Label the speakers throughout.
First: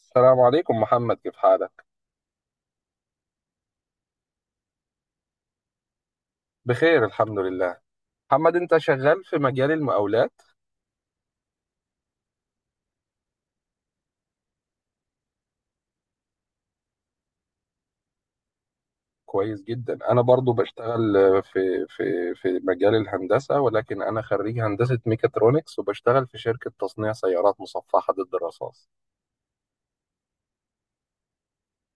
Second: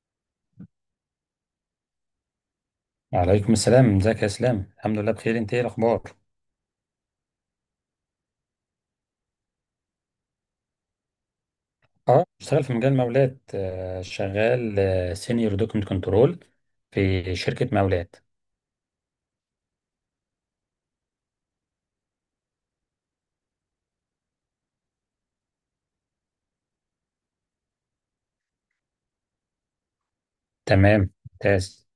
Speaker 1: السلام عليكم محمد، كيف حالك؟
Speaker 2: وعليكم السلام، ازيك يا اسلام؟ الحمد لله بخير. انت ايه الاخبار؟
Speaker 1: بخير الحمد لله. محمد، انت شغال في مجال المقاولات؟
Speaker 2: اه، بشتغل في مجال مولات. شغال سينيور دوكمنت كنترول في شركة مولات.
Speaker 1: كويس جدا. انا برضو بشتغل في مجال الهندسة، ولكن انا خريج هندسة ميكاترونكس وبشتغل في شركة تصنيع سيارات مصفحة ضد الرصاص.
Speaker 2: تمام ممتاز.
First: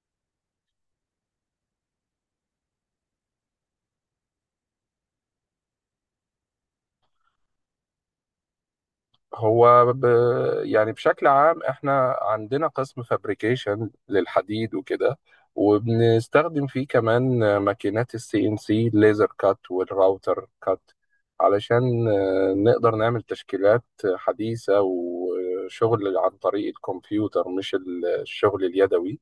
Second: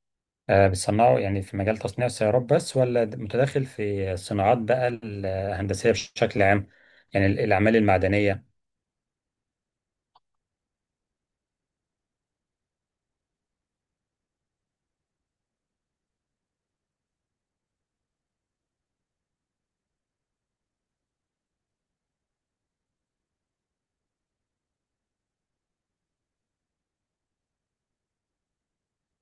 Speaker 2: بتصنعوا يعني في مجال تصنيع السيارات بس، ولا متداخل في الصناعات بقى الهندسية بشكل عام؟ يعني الأعمال المعدنية.
Speaker 1: هو ب... يعني بشكل عام احنا عندنا قسم فابريكيشن للحديد وكده، وبنستخدم فيه كمان ماكينات السي ان سي ليزر كات والراوتر كات علشان نقدر نعمل تشكيلات حديثة وشغل عن طريق الكمبيوتر، مش الشغل اليدوي.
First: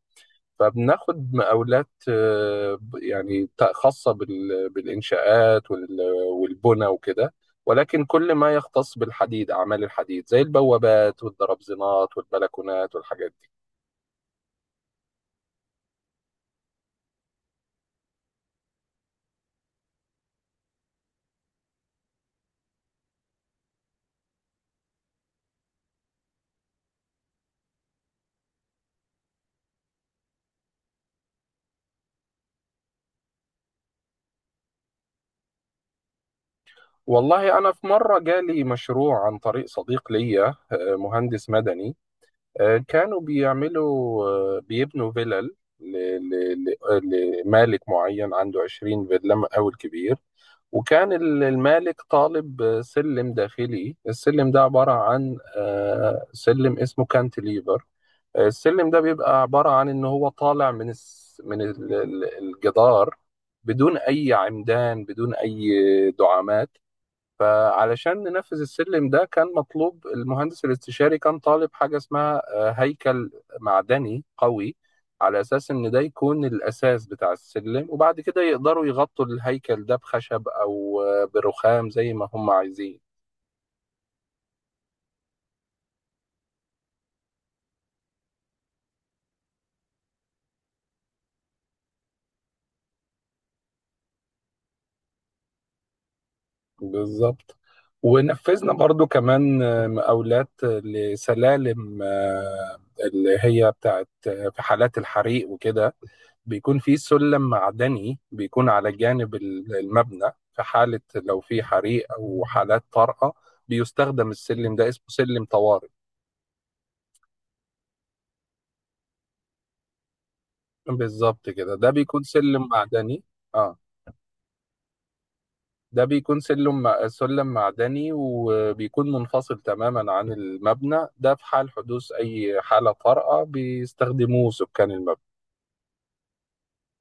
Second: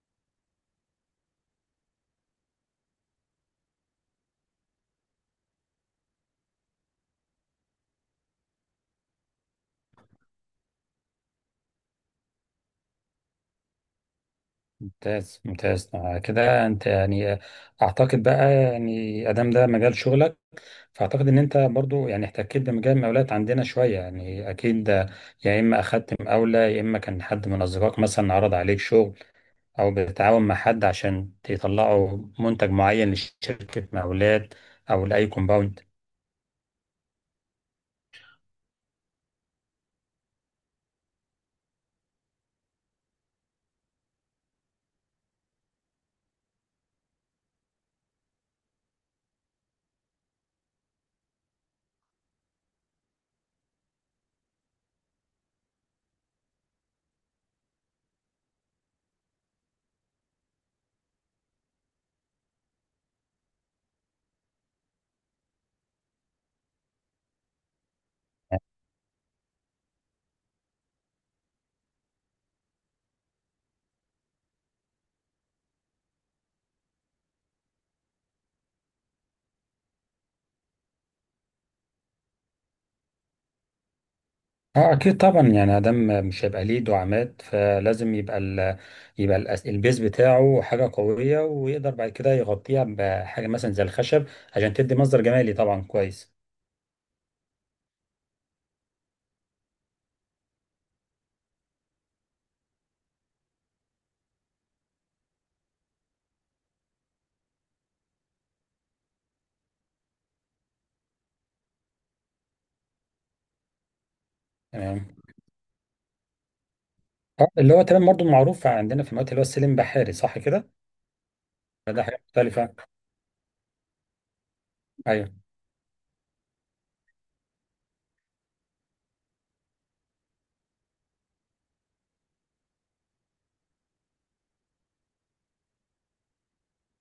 Speaker 1: فبناخد مقاولات بالإنشاءات والبنى وكده، ولكن كل ما يختص بالحديد أعمال الحديد زي البوابات والدرابزينات والبلكونات والحاجات دي.
Speaker 2: ممتاز ممتاز. كده انت يعني، اعتقد بقى، يعني ادام ده مجال شغلك، فاعتقد ان انت برضو يعني احتكيت بمجال المقاولات عندنا شويه، يعني اكيد. يا اما اخدت مقاوله، يا اما كان حد من اصدقائك مثلا عرض عليك شغل، او بتتعاون مع حد عشان تطلعوا منتج معين لشركه مقاولات، او لاي كومباوند.
Speaker 1: والله أنا في مرة جالي مشروع عن طريق صديق ليا مهندس مدني. آه، كانوا بيعملوا آه، بيبنوا فيلل لمالك معين عنده 20 فيلا، مقاول كبير. وكان المالك طالب سلم داخلي. السلم ده عبارة عن سلم اسمه كانتليفر. السلم ده بيبقى عبارة عن إن هو طالع من الجدار بدون أي عمدان، بدون أي دعامات. فعلشان ننفذ السلم ده كان مطلوب المهندس الاستشاري، كان طالب حاجة اسمها هيكل معدني قوي، على أساس إن ده يكون الأساس بتاع السلم، وبعد كده يقدروا يغطوا الهيكل ده بخشب أو برخام زي ما هم عايزين.
Speaker 2: اه اكيد طبعا، يعني ادم مش هيبقى ليه دعامات، فلازم يبقى ال، يبقى البيز بتاعه حاجه قويه، ويقدر بعد كده يغطيها بحاجه مثلا زي الخشب، عشان تدي مصدر جمالي طبعا. كويس.
Speaker 1: بالظبط. ونفذنا برضو كمان مقاولات لسلالم اللي هي بتاعت في حالات الحريق وكده. بيكون في سلم معدني بيكون على جانب المبنى في حالة لو في حريق أو حالات طارئة، بيستخدم السلم ده، اسمه
Speaker 2: تمام.
Speaker 1: سلم طوارئ.
Speaker 2: اه، اللي هو تمام برضو معروف عندنا في الوقت اللي هو السلم بحاري، صح كده؟
Speaker 1: بالظبط كده، ده
Speaker 2: ده حاجة
Speaker 1: بيكون سلم
Speaker 2: مختلفة.
Speaker 1: معدني. اه.
Speaker 2: ايوه.
Speaker 1: ده بيكون سلم معدني وبيكون منفصل تماما عن المبنى ده. في حال حدوث أي حالة طارئة بيستخدموه سكان المبنى.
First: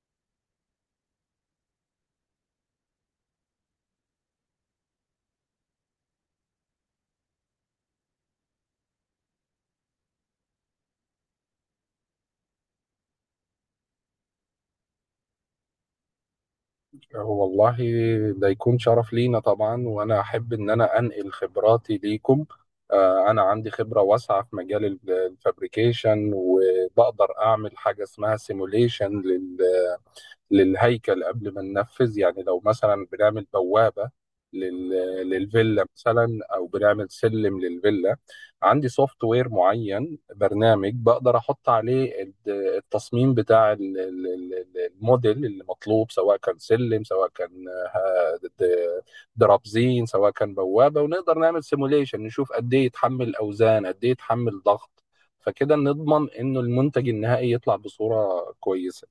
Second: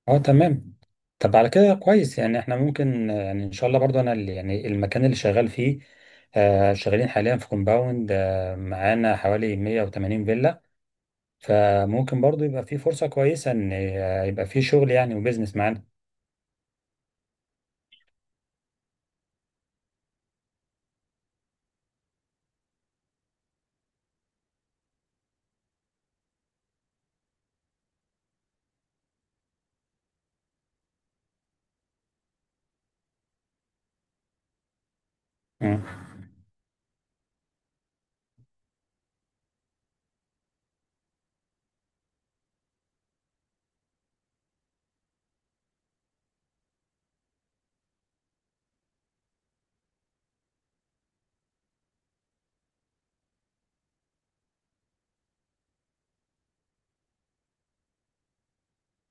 Speaker 2: اه تمام. طب على كده كويس، يعني احنا ممكن يعني ان شاء الله برضو، انا اللي يعني المكان اللي شغال فيه، آه شغالين حاليا في كومباوند آه معانا حوالي 180 فيلا، فممكن برضو يبقى فيه فرصة كويسة ان يبقى فيه شغل يعني وبزنس معانا.
Speaker 1: هو والله ده يكون شرف لينا طبعا، وأنا أحب إن أنا أنقل خبراتي ليكم. أنا عندي خبرة واسعة في مجال الفابريكيشن، وبقدر أعمل حاجة اسمها سيموليشن للهيكل قبل ما ننفذ. يعني لو مثلا بنعمل بوابة لل...
Speaker 2: مم.
Speaker 1: للفيلا مثلا، او بنعمل سلم للفيلا. عندي سوفت وير معين، برنامج بقدر احط عليه التصميم بتاع الموديل اللي مطلوب، سواء كان سلم، سواء كان آه، د- درابزين، سواء كان بوابة، ونقدر نعمل سيموليشن نشوف قد ايه يتحمل اوزان، قد ايه يتحمل ضغط، فكده نضمن انه المنتج النهائي يطلع بصورة كويسة.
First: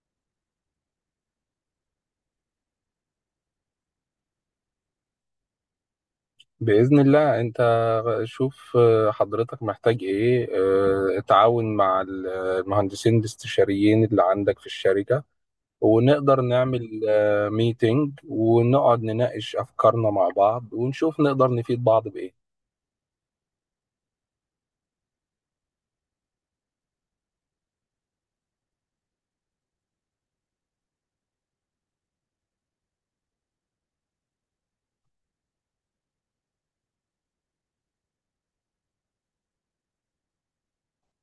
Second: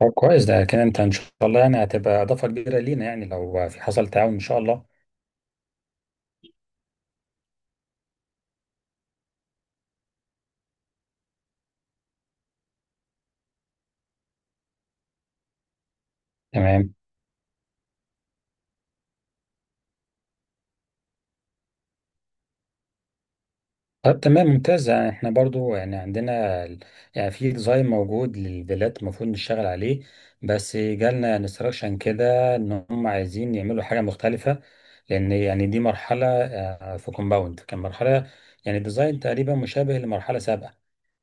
Speaker 2: طب كويس، ده كده انت ان شاء الله يعني هتبقى اضافة كبيرة لينا، يعني لو في حصل تعاون ان شاء الله.
Speaker 1: بإذن الله. أنت شوف حضرتك محتاج إيه. اتعاون مع المهندسين الاستشاريين اللي عندك في الشركة، ونقدر
Speaker 2: تمام.
Speaker 1: نعمل ميتينج ونقعد نناقش أفكارنا مع بعض ونشوف نقدر نفيد بعض بإيه.
Speaker 2: طب تمام ممتاز، يعني احنا برضو يعني عندنا يعني في ديزاين موجود للفيلات المفروض نشتغل عليه، بس جالنا انستراكشن كده ان هم عايزين يعملوا حاجة مختلفة، لان يعني دي مرحلة في كومباوند كان مرحلة يعني ديزاين تقريبا مشابه لمرحلة سابقة،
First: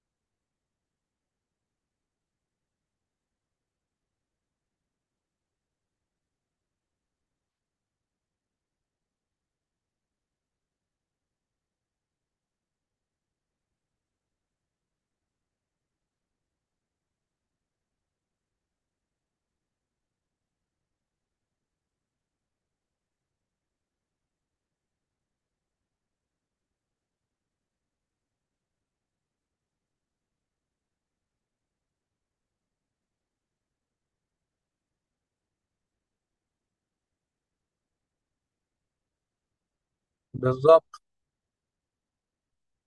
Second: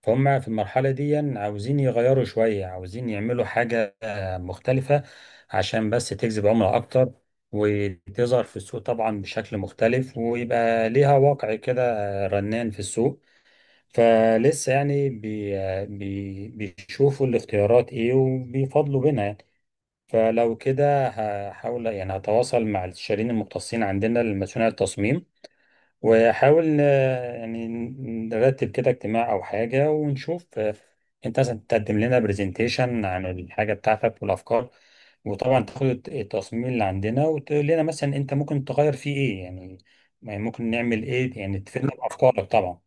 Speaker 2: فهم في المرحلة دي عاوزين يغيروا شوية، عاوزين يعملوا حاجة مختلفة، عشان بس تجذب عملاء اكتر، وتظهر في السوق طبعا بشكل مختلف، ويبقى ليها واقع كده رنان في السوق. فلسه يعني بي بي بيشوفوا الاختيارات ايه وبيفضلوا بينها يعني. فلو كده هحاول يعني هتواصل مع الاستشاريين المختصين عندنا لمسؤولين التصميم، وحاول يعني نرتب كده اجتماع او حاجة ونشوف، انت مثلا تقدم لنا برزنتيشن عن الحاجة بتاعتك والافكار، وطبعا تاخد التصميم اللي عندنا وتقول لنا مثلا انت ممكن تغير فيه ايه يعني، يعني ممكن
Speaker 1: بالظبط.
Speaker 2: نعمل ايه، يعني تفيدنا بافكارك طبعا.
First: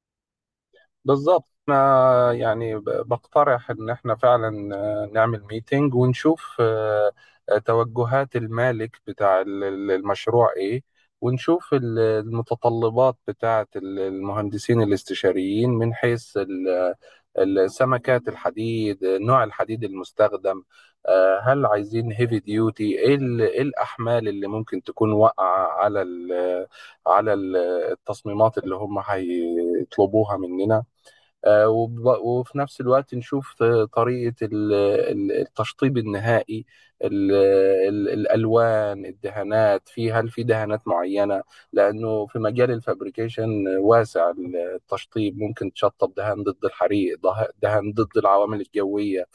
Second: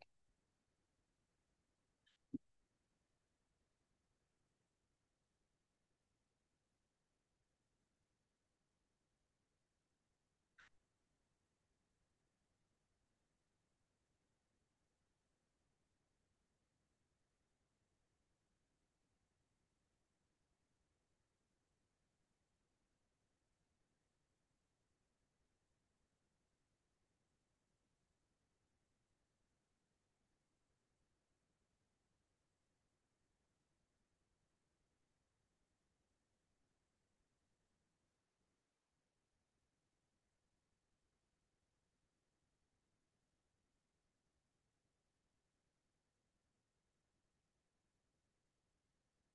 Speaker 1: بالظبط، انا يعني بقترح ان احنا فعلا نعمل ميتنج ونشوف توجهات المالك بتاع المشروع ايه، ونشوف المتطلبات بتاعه المهندسين الاستشاريين من حيث السمكات الحديد، نوع الحديد المستخدم. هل عايزين هيفي ديوتي؟ إيه الاحمال اللي ممكن تكون واقعه على على ال- التصميمات اللي هم هيطلبوها مننا. آه، وب- وفي نفس الوقت نشوف طريقة التشطيب النهائي، ال- الألوان الدهانات، هل في دهانات معينة؟ لأنه في مجال الفابريكيشن واسع. التشطيب ممكن تشطب دهان ضد الحريق، دهان ضد العوامل الجوية.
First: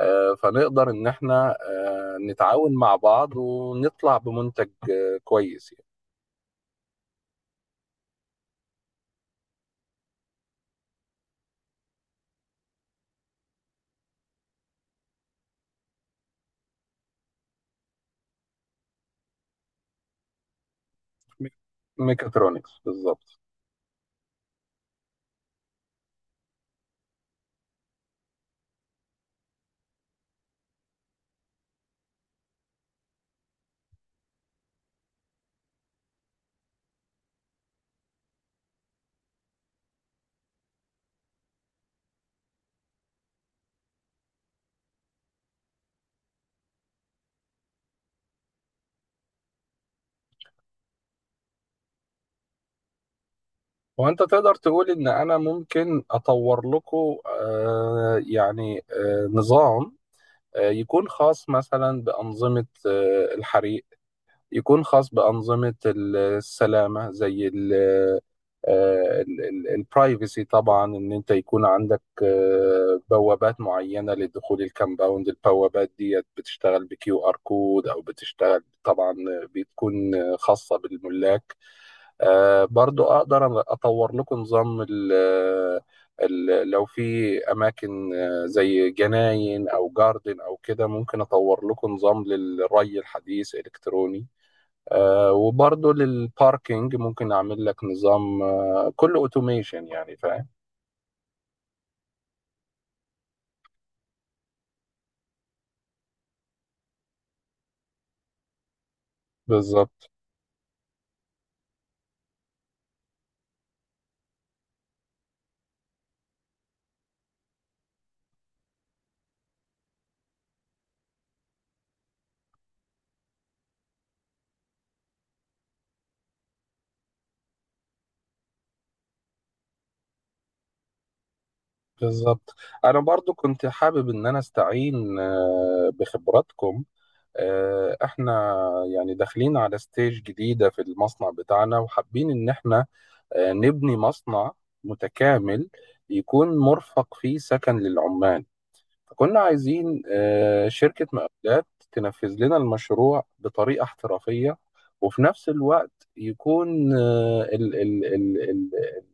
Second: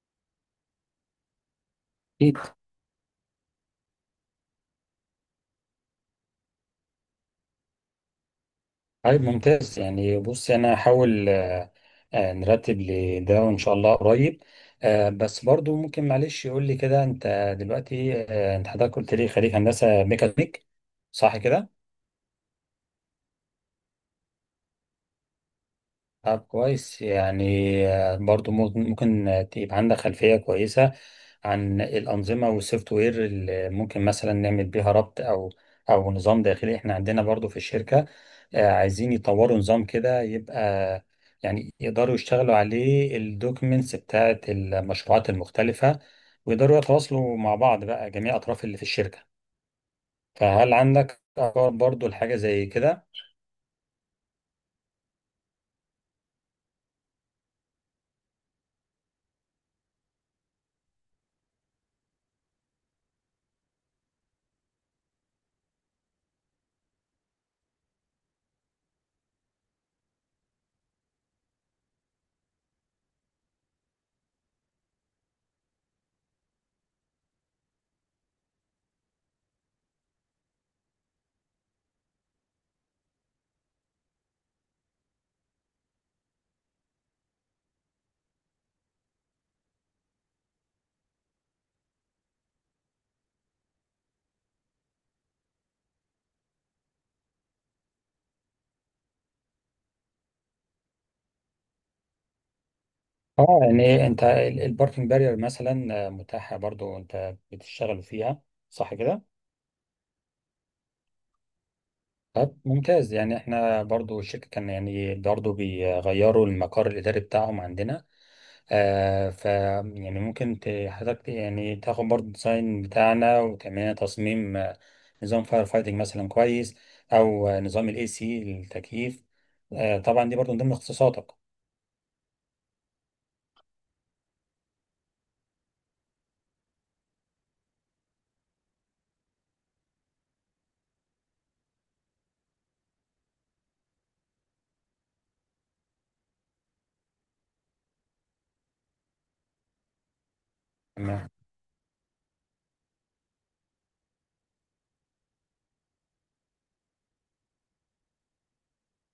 Speaker 1: فنقدر إن احنا
Speaker 2: أكيد.
Speaker 1: نتعاون مع بعض ونطلع بمنتج كويس يعني.
Speaker 2: طيب ممتاز، يعني بصي انا هحاول نرتب لده وان شاء الله قريب. بس برضو ممكن معلش يقول لي كده، انت دلوقتي انت حضرتك قلت لي خريج هندسه ميكانيك، صح كده؟
Speaker 1: ميكاترونكس بالظبط.
Speaker 2: طب كويس يعني، برضو ممكن يبقى عندك خلفية كويسة عن الأنظمة والسوفت وير اللي ممكن مثلا نعمل بيها ربط، أو أو نظام داخلي. إحنا عندنا برضو في الشركة عايزين يطوروا نظام كده يبقى يعني يقدروا يشتغلوا عليه الدوكيمنتس بتاعة المشروعات المختلفة، ويقدروا يتواصلوا مع بعض بقى جميع أطراف اللي في الشركة. فهل عندك أفكار برضو لحاجة زي كده؟
Speaker 1: وانت تقدر تقول ان انا ممكن اطور لكم يعني نظام يكون خاص مثلا بانظمه الحريق، يكون خاص بانظمه السلامه زي البرايفسي. طبعا ان انت يكون عندك بوابات معينه لدخول الكامباوند، البوابات ديت بتشتغل بكيو ار كود او بتشتغل طبعا، بتكون خاصه بالملاك. برضو اقدر اطور لكم نظام لو في اماكن زي جناين او جاردن او كده، ممكن اطور لكم نظام للري الحديث الكتروني. وبرضو للباركينج ممكن اعمل لك نظام كله اوتوميشن، يعني فاهم.
Speaker 2: اه يعني انت الباركنج بارير مثلا متاحه، برضو انت بتشتغلوا فيها، صح كده؟
Speaker 1: بالظبط.
Speaker 2: طب ممتاز، يعني احنا برضو الشركه كان يعني برضو بيغيروا المقر الاداري بتاعهم عندنا، آه ف يعني ممكن حضرتك يعني تاخد برضو الديزاين بتاعنا، وكمان تصميم نظام فاير فايتنج مثلا كويس، او نظام الاي سي التكييف. آه طبعا دي برضو من ضمن اختصاصاتك.
Speaker 1: بالظبط، انا برضو كنت حابب ان انا استعين بخبراتكم. احنا يعني داخلين على ستيج جديدة في المصنع بتاعنا، وحابين ان احنا نبني مصنع متكامل يكون مرفق فيه سكن للعمال. فكنا عايزين شركة مقاولات تنفذ لنا المشروع بطريقة احترافية، وفي نفس الوقت يكون آه، ال ال ال ال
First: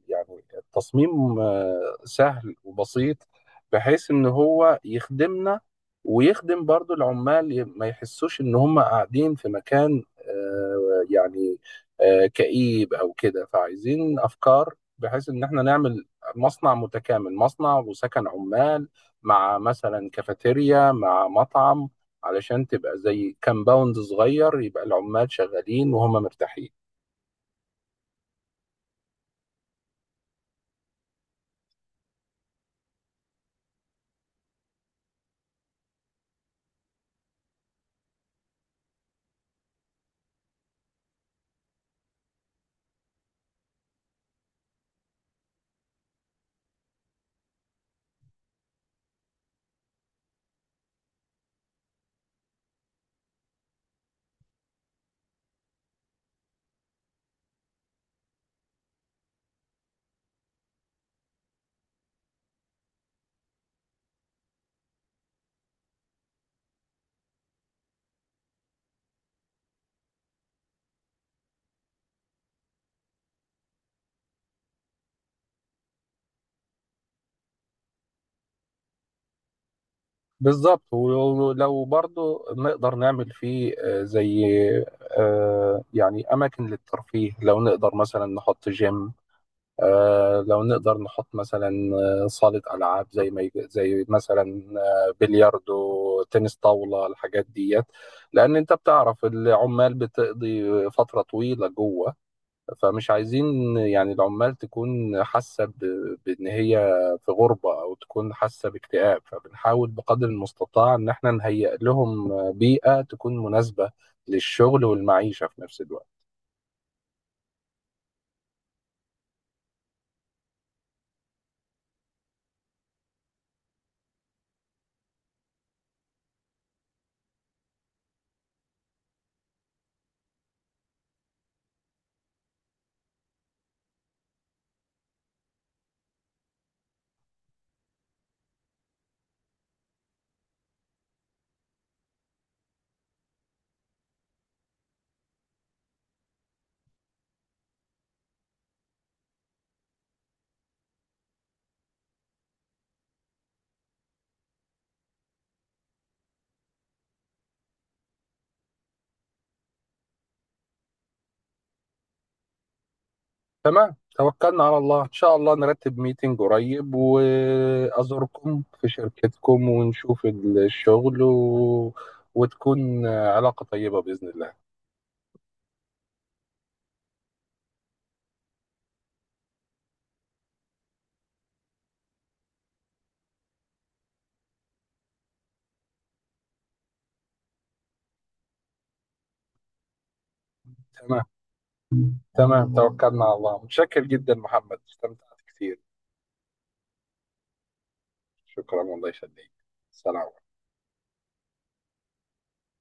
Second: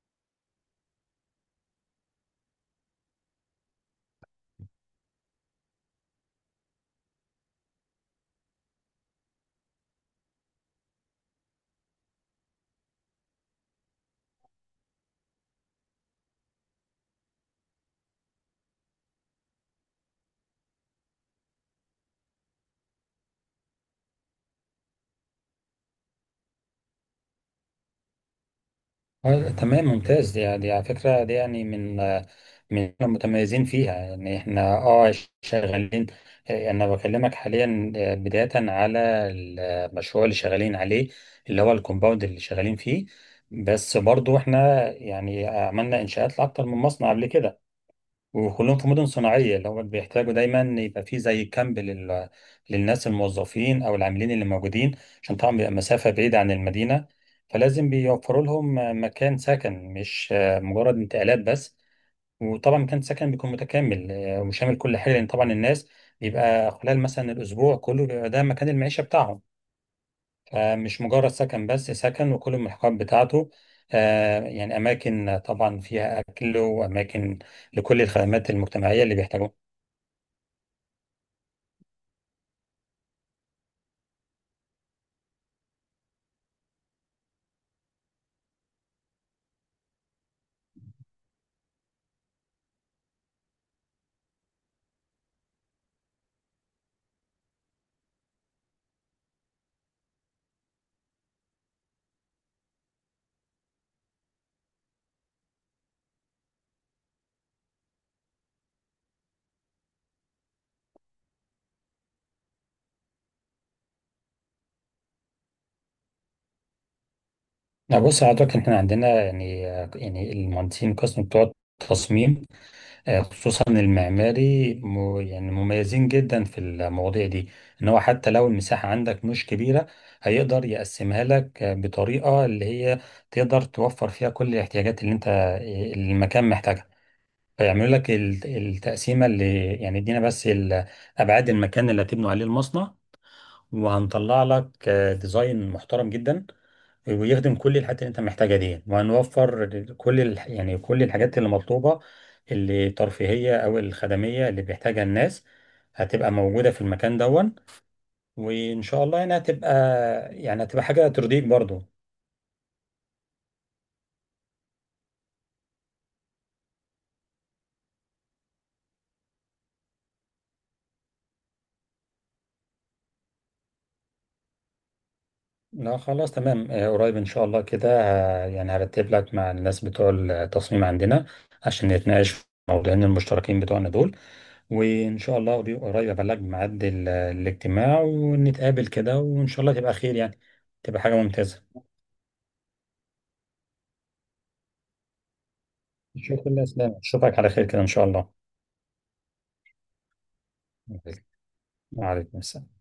Speaker 1: يعني التصميم سهل وبسيط بحيث إن هو يخدمنا ويخدم برضو العمال، ما يحسوش إن هم قاعدين في مكان يعني كئيب أو كده. فعايزين أفكار بحيث إن احنا نعمل مصنع متكامل، مصنع وسكن عمال، مع مثلا كافيتيريا مع مطعم، علشان تبقى زي كامباوند صغير، يبقى العمال شغالين وهم مرتاحين.
Speaker 2: تمام ممتاز، دي على فكرة دي يعني من من إحنا متميزين فيها، يعني احنا اه شغالين. انا بكلمك حاليا بداية على المشروع اللي شغالين عليه، اللي هو الكومباوند اللي شغالين فيه، بس برضو احنا يعني عملنا انشاءات لأكتر من مصنع قبل كده، وكلهم في مدن صناعية، اللي هم بيحتاجوا دايما يبقى في زي كامب للناس الموظفين أو العاملين اللي موجودين، عشان طبعا بيبقى مسافة بعيدة عن المدينة، فلازم بيوفروا لهم مكان سكن، مش مجرد انتقالات بس. وطبعا مكان سكن بيكون متكامل وشامل كل حاجة، لأن طبعا الناس بيبقى خلال مثلا الأسبوع كله بيبقى ده مكان المعيشة بتاعهم، فمش مجرد سكن بس، سكن وكل الملحقات بتاعته، يعني أماكن طبعا فيها أكل، وأماكن لكل الخدمات المجتمعية اللي بيحتاجوها.
Speaker 1: بالظبط، ولو برضو نقدر نعمل فيه زي يعني أماكن للترفيه. لو نقدر مثلا نحط جيم، لو نقدر نحط مثلا صالة ألعاب زي ما يج- زي مثلا بلياردو، تنس طاولة، الحاجات ديت. لأن أنت بتعرف العمال بتقضي فترة طويلة جوه، فمش عايزين يعني العمال تكون حاسة بإن هي في غربة أو تكون حاسة باكتئاب. فبنحاول بقدر المستطاع إن احنا نهيئ لهم بيئة تكون مناسبة للشغل والمعيشة في نفس الوقت.
Speaker 2: لا بص حضرتك، احنا عندنا يعني، يعني المهندسين القسم بتوع التصميم، خصوصا المعماري يعني مميزين جدا في المواضيع دي، ان هو حتى لو المساحة عندك مش كبيرة، هيقدر يقسمها لك بطريقة اللي هي تقدر توفر فيها كل الاحتياجات اللي انت، اللي المكان محتاجها. فيعملوا لك التقسيمة، اللي يعني ادينا بس ابعاد المكان اللي هتبنوا عليه المصنع، وهنطلع لك ديزاين محترم جدا ويخدم كل الحاجات اللي انت محتاجها دي، وهنوفر كل يعني كل الحاجات اللي مطلوبة، اللي ترفيهية او الخدمية اللي بيحتاجها الناس، هتبقى موجودة في المكان دون. وان شاء الله يعني هتبقى، يعني هتبقى حاجة ترضيك برضو.
Speaker 1: تمام، توكلنا على الله. إن شاء الله نرتب ميتنج قريب وأزوركم في شركتكم ونشوف الشغل وتكون علاقة طيبة بإذن الله.
Speaker 2: لا خلاص تمام. قريب ان شاء الله كده يعني هرتب لك مع الناس بتوع التصميم عندنا، عشان نتناقش في موضوعين المشتركين بتوعنا دول، وإن شاء الله قريب قريب أبلغ ميعاد الاجتماع، ونتقابل كده، وإن شاء الله تبقى خير، يعني تبقى حاجة
Speaker 1: تمام
Speaker 2: ممتازة.
Speaker 1: تمام، توكلنا على الله. متشكر جدا محمد، استمتعت كثير.
Speaker 2: شكرا لله يا اسلام، أشوفك على خير كده إن شاء الله.
Speaker 1: شكرا، والله يخليك. سلام.
Speaker 2: وعليكم السلام.